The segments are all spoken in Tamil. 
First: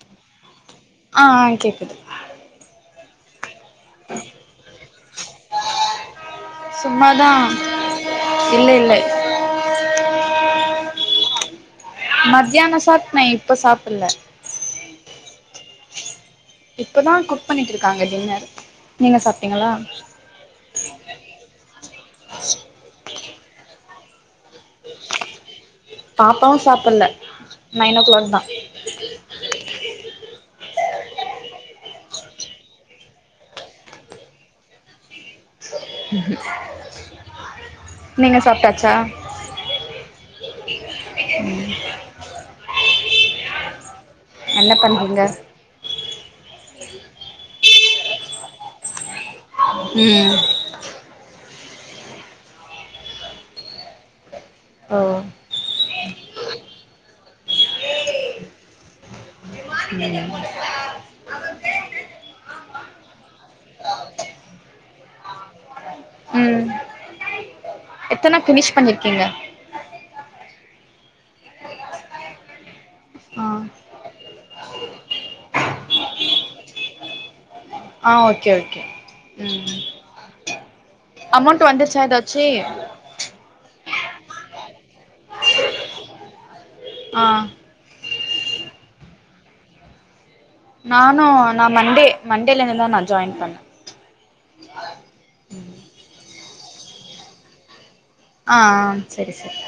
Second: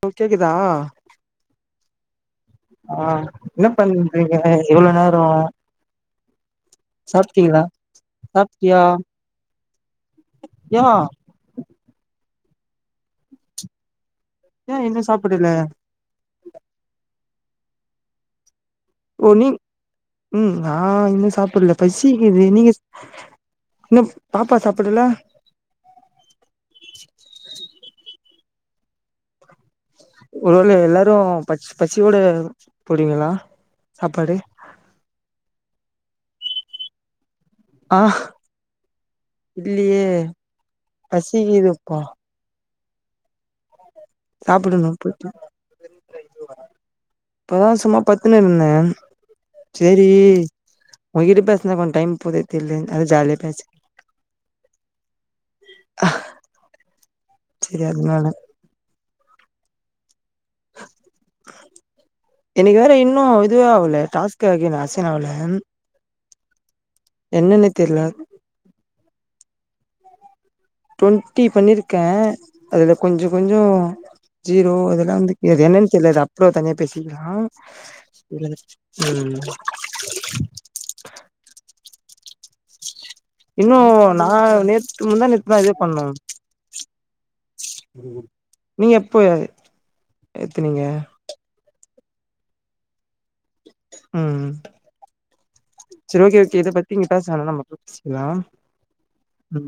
உனக் கேக்குதா ஆ ஆ கேக்குது ஆ என்ன பண்றீங்க இவ்ளோ நாளு [inaudible] சும்மாதா இல்ல சாப்ட்டியா இல்ல ஏ மத்யான சாப்டே இப்ப சாப்பிட்ல ஏ இன்னு சாப்பிடல இப்பதா குக் பண்ணிட்ருக்காங்க டின்னர் நீங்க ஓ நீ சாப்ட்டீங்களா உம் நா இன்னு சாப் சாப்படல பசிகிது நீங்க இன்னு சாப்பாட் சாப்பிடல பாப்பாவு சாப்புல்ல நைன் ஓ கிளாக் தா ஒருவேள எல்லாரு பச் பசியோட போடுவீங்களா சாப்பாடு உம் ஆ இல்லியே பசி கீதுப்பா என்ன சாப்புடுணு பண்றீங்க [unintelligible] இப்பதா சும்மா பத்துன்னு இந்தே சேரி ம் உங்கிட்ட பேச இதுல கொஞ் டைம் போதே தெரில [unintelligible] அத ஜாலியா பேசி ஓ செரி அதனால எனைக்கு வேற இன்னு இதுவே ஆகல டாஸ்க்க அசைன் ஆகல ம் என்னென்ன தெ எத்தன ஃபினிஷ் பண்ணிருக்கீங்க டவெண்ட்டி பண்ணிருக்கே அதுல கொஞ்ச ஆ கொஞ்ச ஜீரோ அதெல்லா வந்து இது என்னன்னு தெரில அப்பளோ தனியா பேசிக்கலா ஆ ஓகே ஓகே ம் ம் அமௌண்ட் வந்துருச்சா ஏதாச்சு இன்னு நா நேத்துக்கு முந்தான நேத்து தா இதே பண்ணு ஆ நீ எப்ப நானு ந மண்டே மண்டேலேந்து தா நா ஜாயின் பண்ணே ம் ம் செரி ஓகே ஓகே இத பத்தி இங்க பேச வேணா நமக்கு ஆ ஆ சரி சரி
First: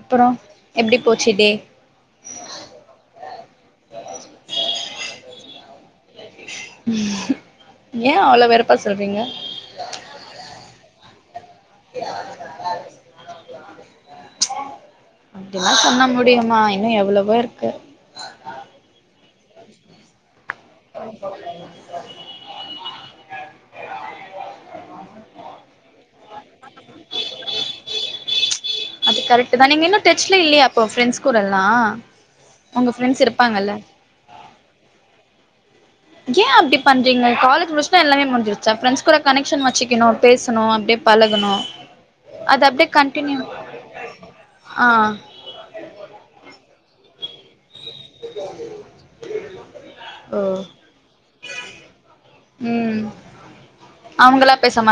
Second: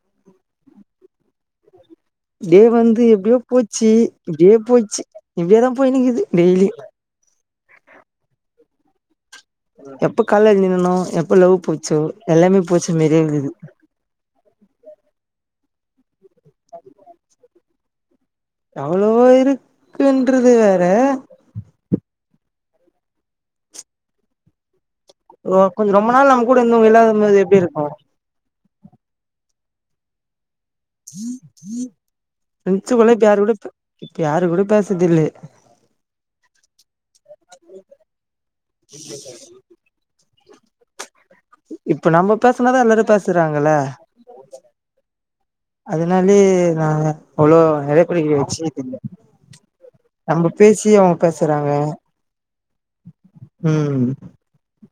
அப்புற எப்டி போச்சு டே இப்டே வந்து எப்டியோ போச்சு இப்டியே போயச்சு இப்டியே தா போயீக்குது டெய்லி ஏ அவ்ளோ வெறுப்பா சொல்றீங்க எப்ப கால நின்னனோ எப்ப லவ் போச்சோ எல்லாமே போச்ச மிர்ந்தது அப்புல்லா சொன்னா முடியுமா இன்னு எவ்ளவோ இருக்கு அவ்வளவா இருக்குன்றது வேற ஓ கொஞ் ரொம்ப நாள் நம்ம கூட இருந்தவங்க இல்லாதது எப்டி இருக்கு அது கரெக்டு தா நீங்க இன்னு டச்ல இல்லயா உங்க ப்ரண்ஷூக்குள்ள ஃப்ரெண்ட்ஸ் இப்ப யாரு கூட இருப்பாங்கல்ல இப்ப யாரு கூட பேசறதில்ல ஏ அப்டி பண்றீங்க காலேஜ் முடிச்டா எல்லாமே முஞ்சிருச்ச ப்ரண்ட்ஸ் கூட கனெக்ஷன் வச்சுக்கணு பேச சொனோ அப்டே இப்ப நம்ம பேசனாதா எல்லாரு கண்டினியூ பேசுறாங்கல ஆ அதுனாலே ஆ அவ்ளோ புடிகல வச்சிகது இல்ல ஓ நம்ம பேசியு அவுங் பேசறாங்க ம் ம்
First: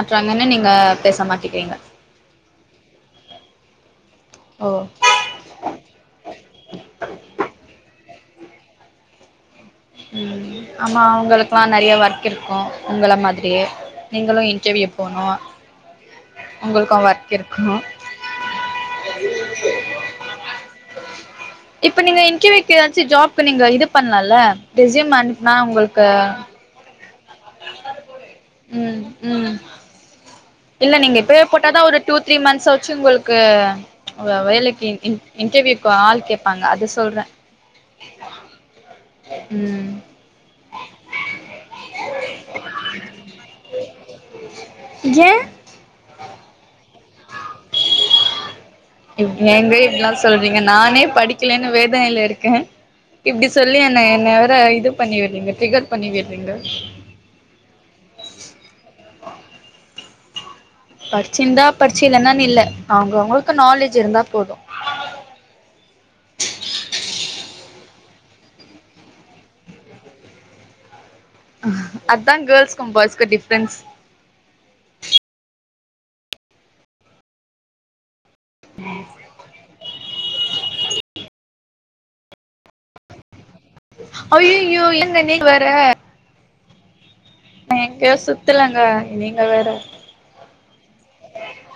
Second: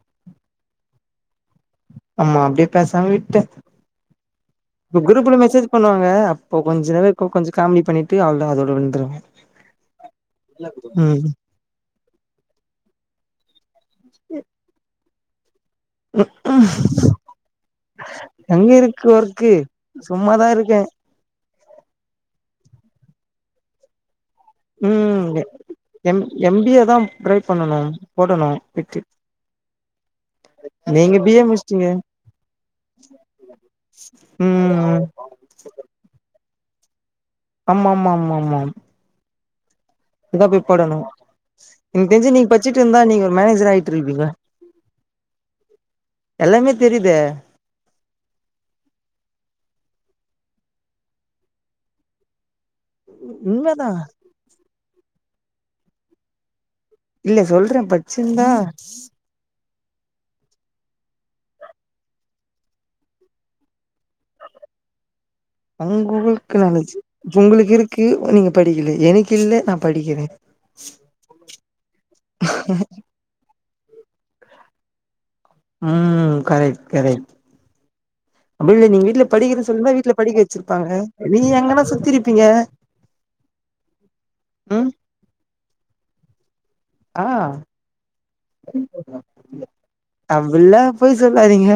சொன்னனே நீங்க பேச மாட் டீகீங்க ஆமா அப்டியே பேசாம விட்டே ஓ இப்ப குரூப்ல மெசேஜ் பண்ணுவாங்க அப்போ கொஞ்ச நே கொஞ்ச காமெடி பண்ணி ட்டு அவ்ளோ தா அதோட விந்துருவே உம் ஆமா அவங்களுக்கெல்லா நெறைய ஒர்க் இருக்கு உங்கள மாதிரியே நீங்களு இன்டர்வியூ போனு உங்களுக்கு ஒர்க் இருக்கு எங்க இருக்கு ஒர்க்கு சும்மாதா இருக்கே இப்ப நீங்க இன்டர்வியூக்கு ஏதாச்சு ஜாப்க்கு நீங்க இது பண்லால்ல ரெசியும் ம் அனுப்புனா உங்களுக்கு எம் எம் பி ஏ தா ட்ரை பண்ணனும் போடணும் ம் ம் [unintelligible] இல்ல நீங்க இப்பயே போட்டாதா ஒரு டூ த்ரீ மந்த்ஸ் வச்சு உங்களுக்கு வே வேலைக்கு ம் இன் இன்டர்வியூக்கு ஆள் கே ப்பாங்க அது சொல்றே ஆமா ம் இனி தா போய் போடணு எனக் தெரிஞ்சு நீங்க பட்சிட்டு இருந்தா நீங்க ஒரு மேனேஜர் ஆயிட்டு இருப்பீங்க ஏ எல்லாமே தெரியி இத ஏங்க இப்படியெல்லாம் சொல்றீங்க நானே படிக்கலேன்னு வேதனையில இருக்கேன் இப்படி உண்மதா சொல்லிய என்ன என்னவர இது பண்ணி வர்றீங்க டிகர் பண்ணி விட்றீங்க இல்ல சொல்றேன் பச்சிருந்தா படிச்சு இருந்தா படிச்சு இல்லைன்னான் இல்லை அவங்க அவங்களுக்கு நாலேஜ் இருந்தா போது உங்களுக்கு நாலேச்சு உங்களுக்கு இருக்கு நீங்க படிக்கல எனக்கு இல்ல நான் படிக்கிறேன் அதான் கேர்ள்ஸ்க்கும் பாய்ஸ்க்கும் டிஃப்ரன்ஸ் உம் கரெக்ட் கரெக்ட் அப்படி இல்ல நீங்க வீட்டுல படிங்கன்னு சொல்லி வீட்ல படிக்க வச்சிருப்பாங்க நீங்க எங்கன்னா சுத்திருப்பீங்க அய்யய்யோ ம் என்ன நீங் வர ஆஹ் சுத்தலங்க நீங்க வேற அப்டில்லாம் பொய் சொல்லாதீங்க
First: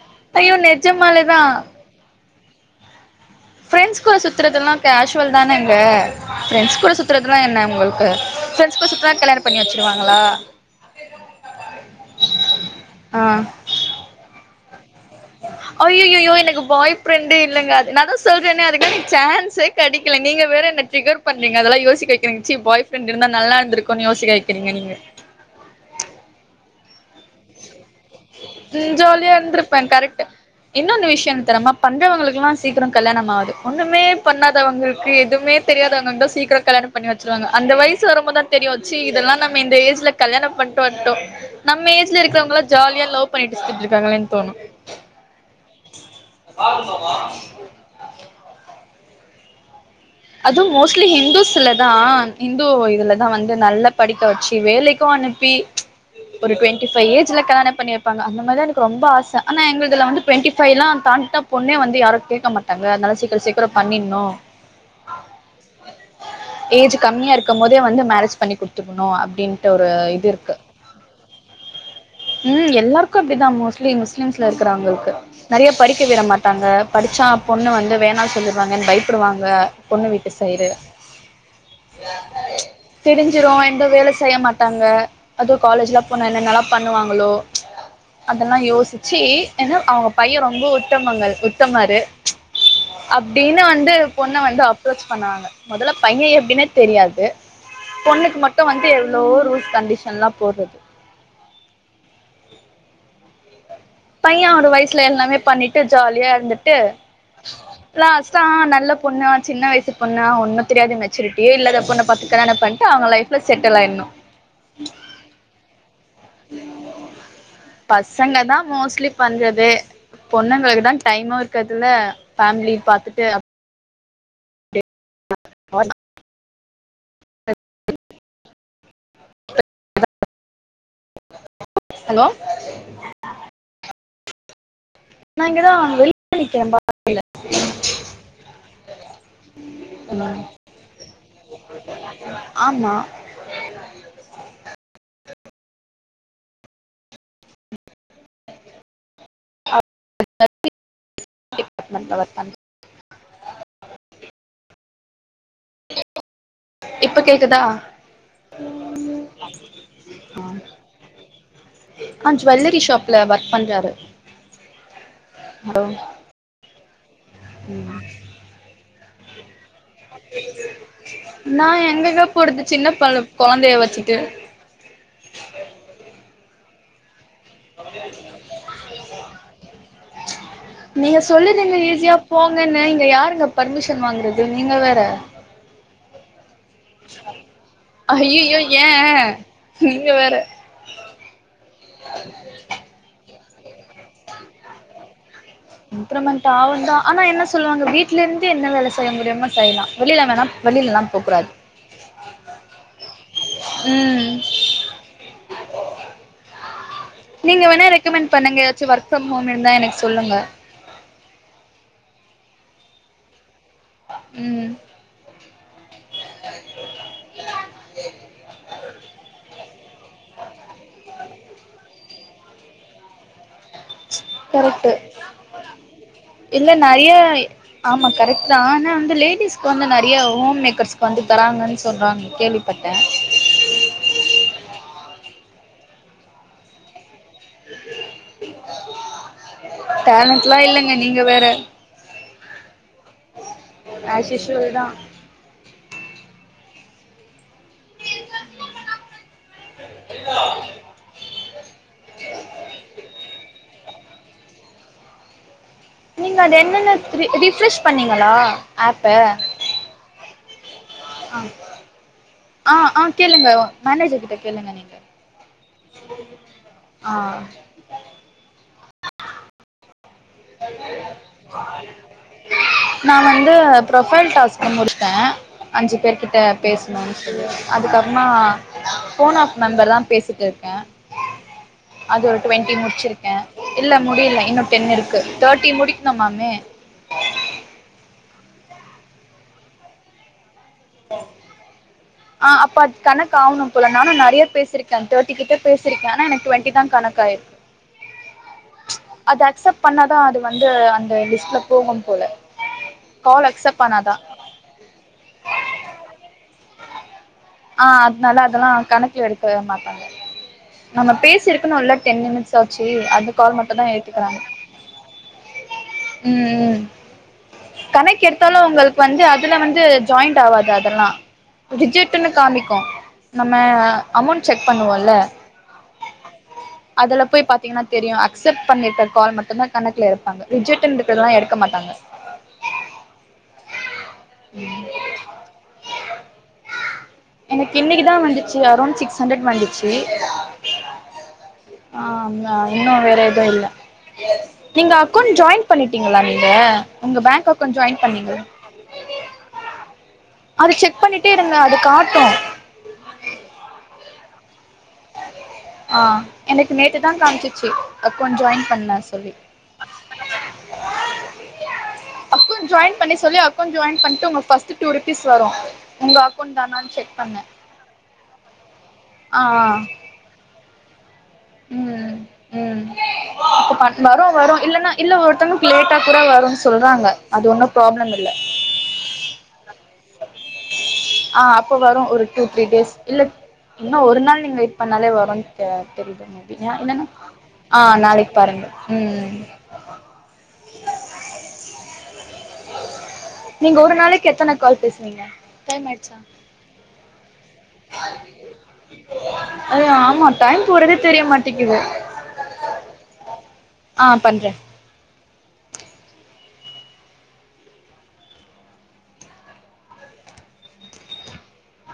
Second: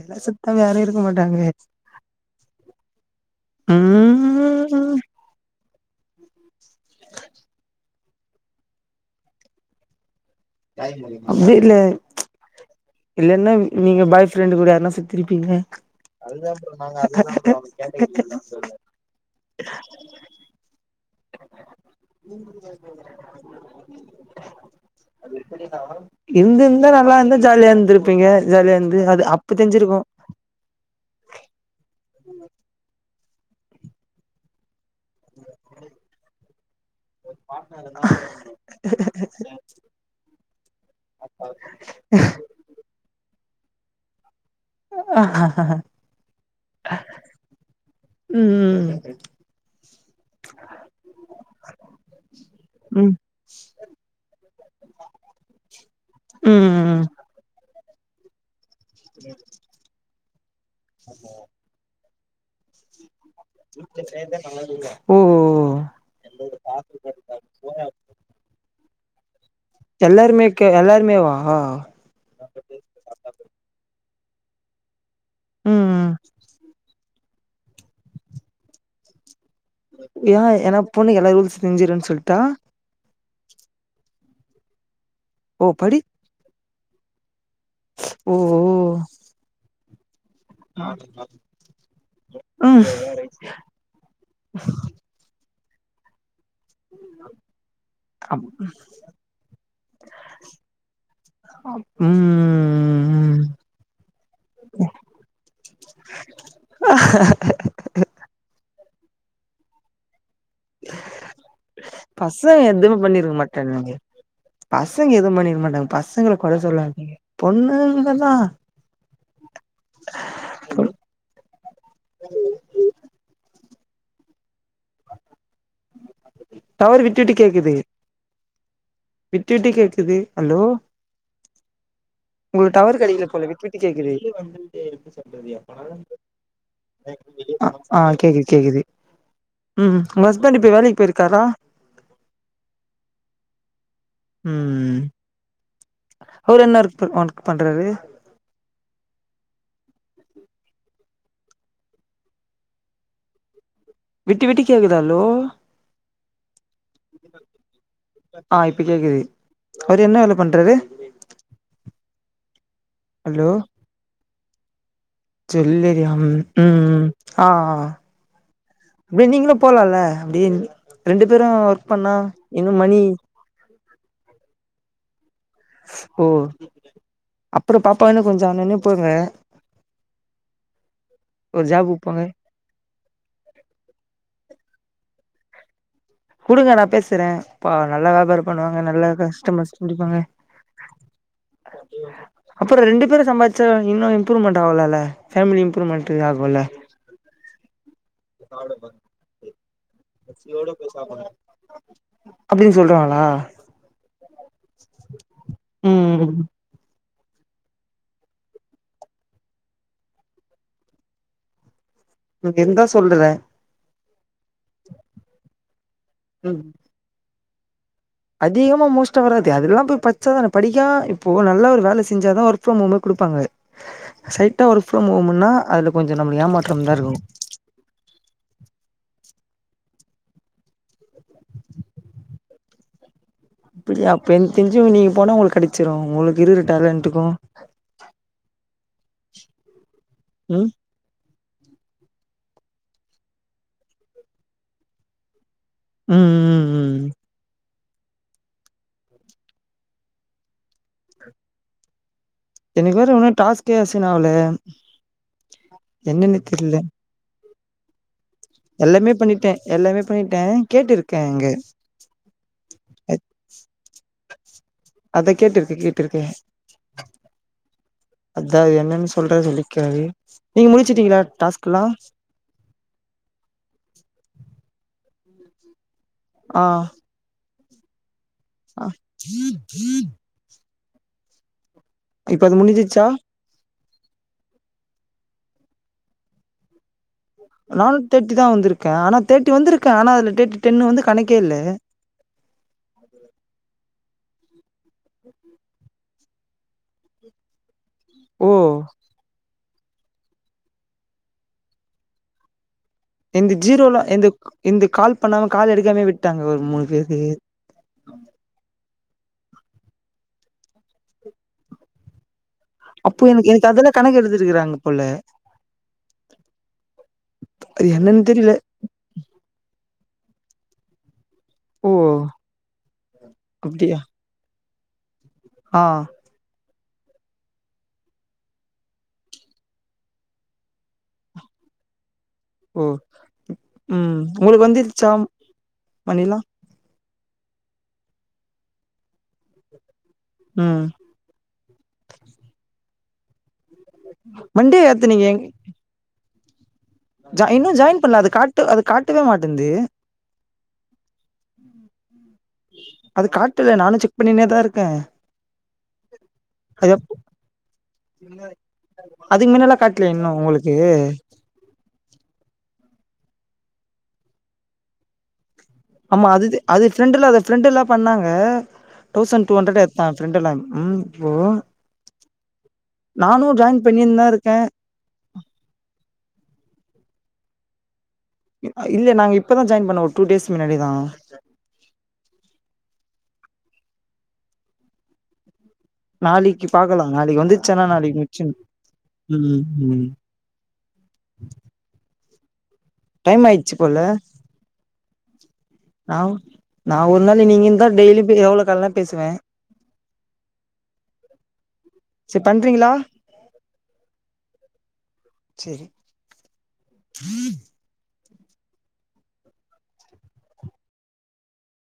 எல்லாம் ஐயோ சுத்தாம யாரும் இருக்க மாட்டாங்க நெஜமாலேதா ஃபிரெண்ட்ஸ் கூட சுத்துறதெல்லாம் ம் கேஷுவல் தானே கூட சுத்துறதுதான் என்ன உங்களுக்கு ஃபிரெண்ட்ஸ் கூட சுத்துனா கல்யாணம் பண்ணி வச்சுிருவாங்களா அப்படி இல்ல இல்லன்னா நீங்க பாய் ஃப்ரெண்ட் கூட நா சுத் அய்யய்யோயோ எனக்கு பாய்ஃப்ரெண்டு இல்லைங்க அது நான் தான் சொல்றேன்னே அதுமேரி சான்ஸ் கிடைக்கல நீங்க வேற என்ன ட்ரிகர் பண்றீங்க அதெல்லாம் யோசிக்க வைக்கிறீங்கச்சி பாய் ஃப்ரெண்டு இருந்தா நல்லா இருந்துருக்குனு யோசிக்க வக்கிறீங்க இருந்திருந்த நல்லா இருந்து ஜாலியா இருந்திருப்பீங்க ஜாலியா அது ஜாலியா அப்ப இருந்திருப்பேன் தெரிஞ்சிருக்கு கரெக்ட்டு இன்னொன்னு விஷயம் என்ன தெரியுமா பண்றவங்களுக்கெல்லாம் சீக்கிரம் கல்யாணம் ஆது ஒண்ணுமே பண்ணாதவங்களுக்கு எது எதுவுமே தெரியாதங்க சீக்கிரம் கல்யாணம் பண்ணி வச்சுருவாங்க அந்த வயசு வரும்போதுத தெரியும் ச்சி இதெல்லாம் நம்ம இந்த எஜ்ல கல்யணம் பண்ணிட்டு வந்துட்டோம் நம்ம எஜ் வீட்ல இருக்கிறவங்கள ஜாலியால்லாம் லவ் பண்ணிட்டு செஞ்சி இருக்காங்களேன் ஆஹ் உம் உம் [inaudible] அதுவும் மோஸ்ட்லி ஹிந்துஸ்லதான் இந்து ம் இதுலதான் வந்து நல்லா படிக்க வச்சு வேலைக்கும் அனுப்பி ஒரு ம் டுவெண்ட்டி ம் பைவ் ஏஜ்ல கல்யாணம் பண்ணி வைப் அந்த மாதிரி எனக்கு ரொம்ப ஆசை ஆனா எங்கலாதுலா வந்து டுவெண்ட்டி பைவ்லா தாண்டிட்டா பொண்ணே வந்துயாரும் கேக்கமா தங்குறாத இருந்தாலும் சீக்கிரம் சீக்கிரம் பண்ணிட்ணு ஓ ஏஜ் கம்மியா இருக்கும் போதே வந்து மேரேஜ் பண்ணி குடுத்துணு நோ அப்டின் ட ஒரு இது எல்லாருமே இருக்கு க எல்லாருமேவா உம் எல்லார்க்கோ அப்டிதா மோஸ்லி கின்ஸ்ல இருக்கிறவுங்களுக்கு நெறைய படிக்க ம் விட மாட்டாங்க படிச்சா பொண்ணு வந்து வேணானு சொல்லிர்வாங்கன்னு பயப்பிடுவாங்க ஏ ஏன்னா பொண்ணுக்கு எல்லா ரூல்ஸ் தெரிஞ்சிருன்னு சொல்டா தெரிஞ்சிரோ எங்க வேல செய்ய மாட்டாங்க அதுவு ஓ படி காலேஜ்ல போன என்னென்னலா பண்ணுவாங்களோ ச்ச ஓ அதெல்லா ஓ யோஸ்ச்சி என்னவ் அவுங்க பையே ரொம்ப உத்தமங்கள் உத்தமாரு ம் அப்டின்னு வந்து பொண்ண வந்து பண்ணாங்க மொதல்ல பையே எ ன்னா தெரியாது பொண்ணுக்கு அம் மட்டோ வந்ட்டு எவ்ளோ ரூல்ஸ் கண்டிஷன்லா போட்றது ம் பையே ஒரு வயிசுல எல்லாமே பண்ணிட்டு ஜாலியா இருந்துட்டு லாஸ்ட்டா நல்ல பொண்ணா சின்ன வயிசு பொண்ணா ஒன் னு தெரியாத மெச்சூரிட்டியே இல்லாதப் பொண்ண பாத்துக் கல்யாணம் பசங்க பண்ட்டு எதுவுமே அவுங்க பண்ணிருக்க லைஃப்ல செட்டில் மாட்டானுங்க ஆயிணு பசங்க எதுவு பண்ணிருக்க மாட்டாங்க பசங்கள கொற சொல்லாதீங்க பொண்ணுங்கதா பசங்கதா மோஸ்ட்லி பண்றது பொண்ணுங்களுக்குதா டைம்மூ இருக்கத்தில ஃபேம்லி பாத்துட்டு அ [inaudible] டவரு விட்டு விட்டு கேக்குது விட்டு விட்டு கேக்குது ஹலோ ஹலோ உங்குளுக்கு டவர் கெடைக்கல போல விட்டு விட்டு கேக்குது அ நா இங்கதா வெளிய நிக்கிறே பால்கனில ஆ கேக்குது கேக்குது உம் உம் உங்க ஹஸ்பண்ட் இப்ப வேலைக்கு போயிருக்காரா ஆமா உம் அவுரு என்ன [unintelligible] பண்றரு [inaudible] விட்டு விட்டு கேக்குது ஹலோ இப்ப கேக்குதா ஆ இப்ப கேக்குது அவுரு என்ன வேல பண்றாரு ஜூவல்லரி சு ஹலோ ஜூவல்லரியாம் உம் உம் விர்ந்தீங்னா போலால அப்டியே ரெண்டு பேரு நா ஒர்க் பண்ணா இன்னு மணி சிட்டு ஓ அப்புறோ பாப்பாவ இன்னு கொஞ்சோ ஆனோனே போங்க நீங்க ஒரு சொல்லிற்றீங்க ஜாபுக்கு ஈஸியா போங்க போங்கன்னு இங்க யாருங்க பர்மிஷன் வாங்றது நீங்க வேற குடுங்க நா பேசுறே பா நல்லா வியாபார ஐயையோ பண்ணுவாங்க ஏ நல்ல கஸ்ட்டமர்ஸ் நீங்க புடிப்பாங்க வேற அப்புற ரெண்டு பேரு சம்பார்ச் சோ இன்னு இம்ப்புரூவ்மண்ட் ஆவுலல்ல இம்ப்ரூவ்மெண்ட் ஆவுந்தா ஆனா என்ன சொல்லுவாங்க வீட்ல இருந்து என்ன வேல செய்ய முடியுமோ செய்லா அப்டின் சொல்றாங்களா ம் ம் நீங்க வேணா ரெக்கமெண்ட் பண்ணுங்க ஏதாச்சு வொர்க் ஃப்ரம் ஹோம் இருந்தா எனக்கு சொல்லுங்க உனக்கு இருந்தா சொல்றே ம் ம் அதிகமா மோஸ்ட்டா வராது அதுக்கெலா போய் பச்சாதான படிக்கா இப்போ நல்லா ஒரு வேல செஞ்சாதா ஒர்க் ஃப்ரம் ஹோமே குடுப்பாங்க சைட்டா ஒர்க் கரெக்ட்டு ஃப்ரம் ஹோம்னா அதுல கொஞ்சோ நம்மளுக்கு இல்ல ஏமாற்றம் தா நெறைய இருக்கு ஆமா கரெக்ட்தா ஆனா வந்து லேடிஸ் க்கு வந்து நெறைய ஹோம் மேக்கர்ஸ்க்கு வந்து தராங்கன் சொல்றாங்க கேள்விப்பட்ட அப்பிடியா அப்ப என்க்கு தெரிஞ்சு நீங்க போனா உங்ளுக்கு கெடச்சுரு உங்களுக்கு இருக்க டேலண்ட்டுக்கு டேலண்ட்லா ம் இல்லங்க நீங்க வேற ஆஸ் யூஷுவல்தா ம் ம் ம் எனக்கு வேற இன்னு டாஸ்க்கே அசைன் ஆவுலே நீங்க அது என்னென்ன ரி டிஃப் சூஸ் பண்ணுங் ஹலோ ஆப்ப ட்ட ஆ ஆ ஆ கேளுங்க மானேஜர் கிட்ட கேளுங்க நீங்க அதா கேட்டிருக்க கேட்டிருக்க ஆ அதா என்ன சொல்ற சொல்லிக்காரு நீங்க முடிச்சுட்டீங்களா டாஸ்க்லா நா வந்து ப்ரொஃபைல் டாஸ்க்க முடிச்ச அஞ்சு பேர்கிட்ட ஆ பேசணுன் சொல்லி அதுக்க நா ஆ ஃபோன் ஆஃப் மெம்பர்தா பேசிட்ருக்க அது ஒரு இப்ப டுவெண்ட்டி முடிஞ்சிச்சா முடிச்சிருக்க இல்ல முடில இன்னு டென் இருக்கு கங்கு தேட்டி முடிக்கணும்மாமே நானு தேட்டி தா வந்திருக்க ஆனா தேட்டி வந்திருக்க ஆனா அதுல தேட்டி ஆ அப்ப அது கணக்ட் ஆவணோ போல நானு ந ஏழு பேசிருக்க தேர்டி கிட்ட பேசிருக்க ஆனா எனக்கு டுவெண்ட்டி தா கணக்காயிருக் ஓ அக்சப்ட் பண்ணாதா அது வந்து அந்த லிஸ்ட்ல போகும் போல கால் இந்த அக்செப்ட் ஜீரோல பண்ணாதா இந்த இந்த கால் பண்ணாம கால் எடுக்காம விட்டு விட்டாங்க ஒரு மூணு பேருக்கு ஆ அதனால அதெல்லா கணக்குல எடுக்க மாட்டாங்க நம்ம பேசி இருக்கன்னுல டென் நிமிட்ஸ் தாச்சி அப்போ அந்த எனக்கு கால் எனக்கு மட்டம் தா அதெல்லா கணக்கு ஏத்துகுறாங்க எடுத்துருக்கறாங்க போல ம்ம்ம் அது என்னன்னு தெரியல கணக்கெடுத்தாலு உங்களுக்கு வந்து அதுல வந்து ஜாயிண்ட் ஆவாது அதெல்லா ஓ [unintelligible] அக்கௌண்ட்டுல காமிக்கோ நம்ம அப்டியா அமௌண்ட் செக் பண்ணுவோல்ல ஆ அதுல போய் பாத்தீங்கனா தெரியும் அக்செப்ட் பண்ணிருக்க கால் மட்டுதா கணக்குல எடுப்பாங்க ரிஜக்ட்டுனு இருக்கதுல்லா எடுக்க மாட்டாங்க ஓ உம் உளுக்கு வந்திருச்சா மணிலாம் எனக்கு இன்னைக்கு தான் வந்துச்சு அரௌண்ட் சிக்ஸ் ஹண்ட்ரட் வந்துச்சு ம் ஆஹ் ஆ இன்னும் வேற ஏதும் இல்லை மண்டே நீங்க அக்கௌண்ட் ஜாயின் பண்ணிட்டீங்களா க [inaudible] ஜாய் இன்னும் ஜாயின் பண்ணல அது காட்டு அது காட்டவே மாட்டேன்து அது செக் பண்ணிட்டே இருங்க அது காட்டு ட்டும் [unintelligible] அது காட்டுதே நானும் செக் பண்ணினேதான் இருக்கேன் ஆஹ் எனக்கு நேத்து தான் காமிச்சுச்சு அக்கவுண்ட் ஜாயின் பண்ணலான்டு அதுக்கு மின்னல்லா காட்டல இன்னு உங்களுக்கு அக்கவுண்ட் ஜாயின் பண்ணி சொல்லி அக்கவுண்ட் ஜாயின் பண்ணிட்டு ஃபஸ்ட் டூ ருபீஸ் வரும் ஆமா அது அது ஃப்ரெண்ட் ப்ரெண்டெல்லாம் பண்ணாங்க தௌசண்ட் டூ ஹண்ட்ரட் எடுத்தான் ப்ரெண்டெலாம் ஹம் [unintelligible] உம் உம் நானு ஜாயின் அடுத்த பண்ணின்தா வாரம் இருக்கே வரும் இல்லன்னா இல்ல ஒருத்தங்களுக்கு லேட்டா கூட வரும்னு சொல்றாங்க அது ஒண்ணும் ப்ராப்ளம் இ ஆ இல்லே நாங்க இப்பதா ஜாயின் பண்ணோ ஒ டூ டேஸ் மின்னாடிதா ஆ இன்னும் ஒரு நாள் நீங்க வெயிட் பண்ணாலே வரும் [unintelligible] நாளைக்கு பாக்கலாம் நாளைக்கு வந்துச்சன்னா நாளைக்கு முச்சனும் பாருங்க ம் உம் உம் டைம் ஆயிடுச்சு நீங்க ஒரு போல நாளைக்கு எத்தன கால் பேசுவீங்க டைம் ஆயிடுச்சா நா நான் ஒரு நாளு நீங்க இருந்தா டெய்லி எவ்ளோ கால்னாலும் பேசுவேன் ஆம்மா டைம் போறதே தெரிய மாட்டிக்குது சரி பண்றீங்களா ஆ பண்றே சரி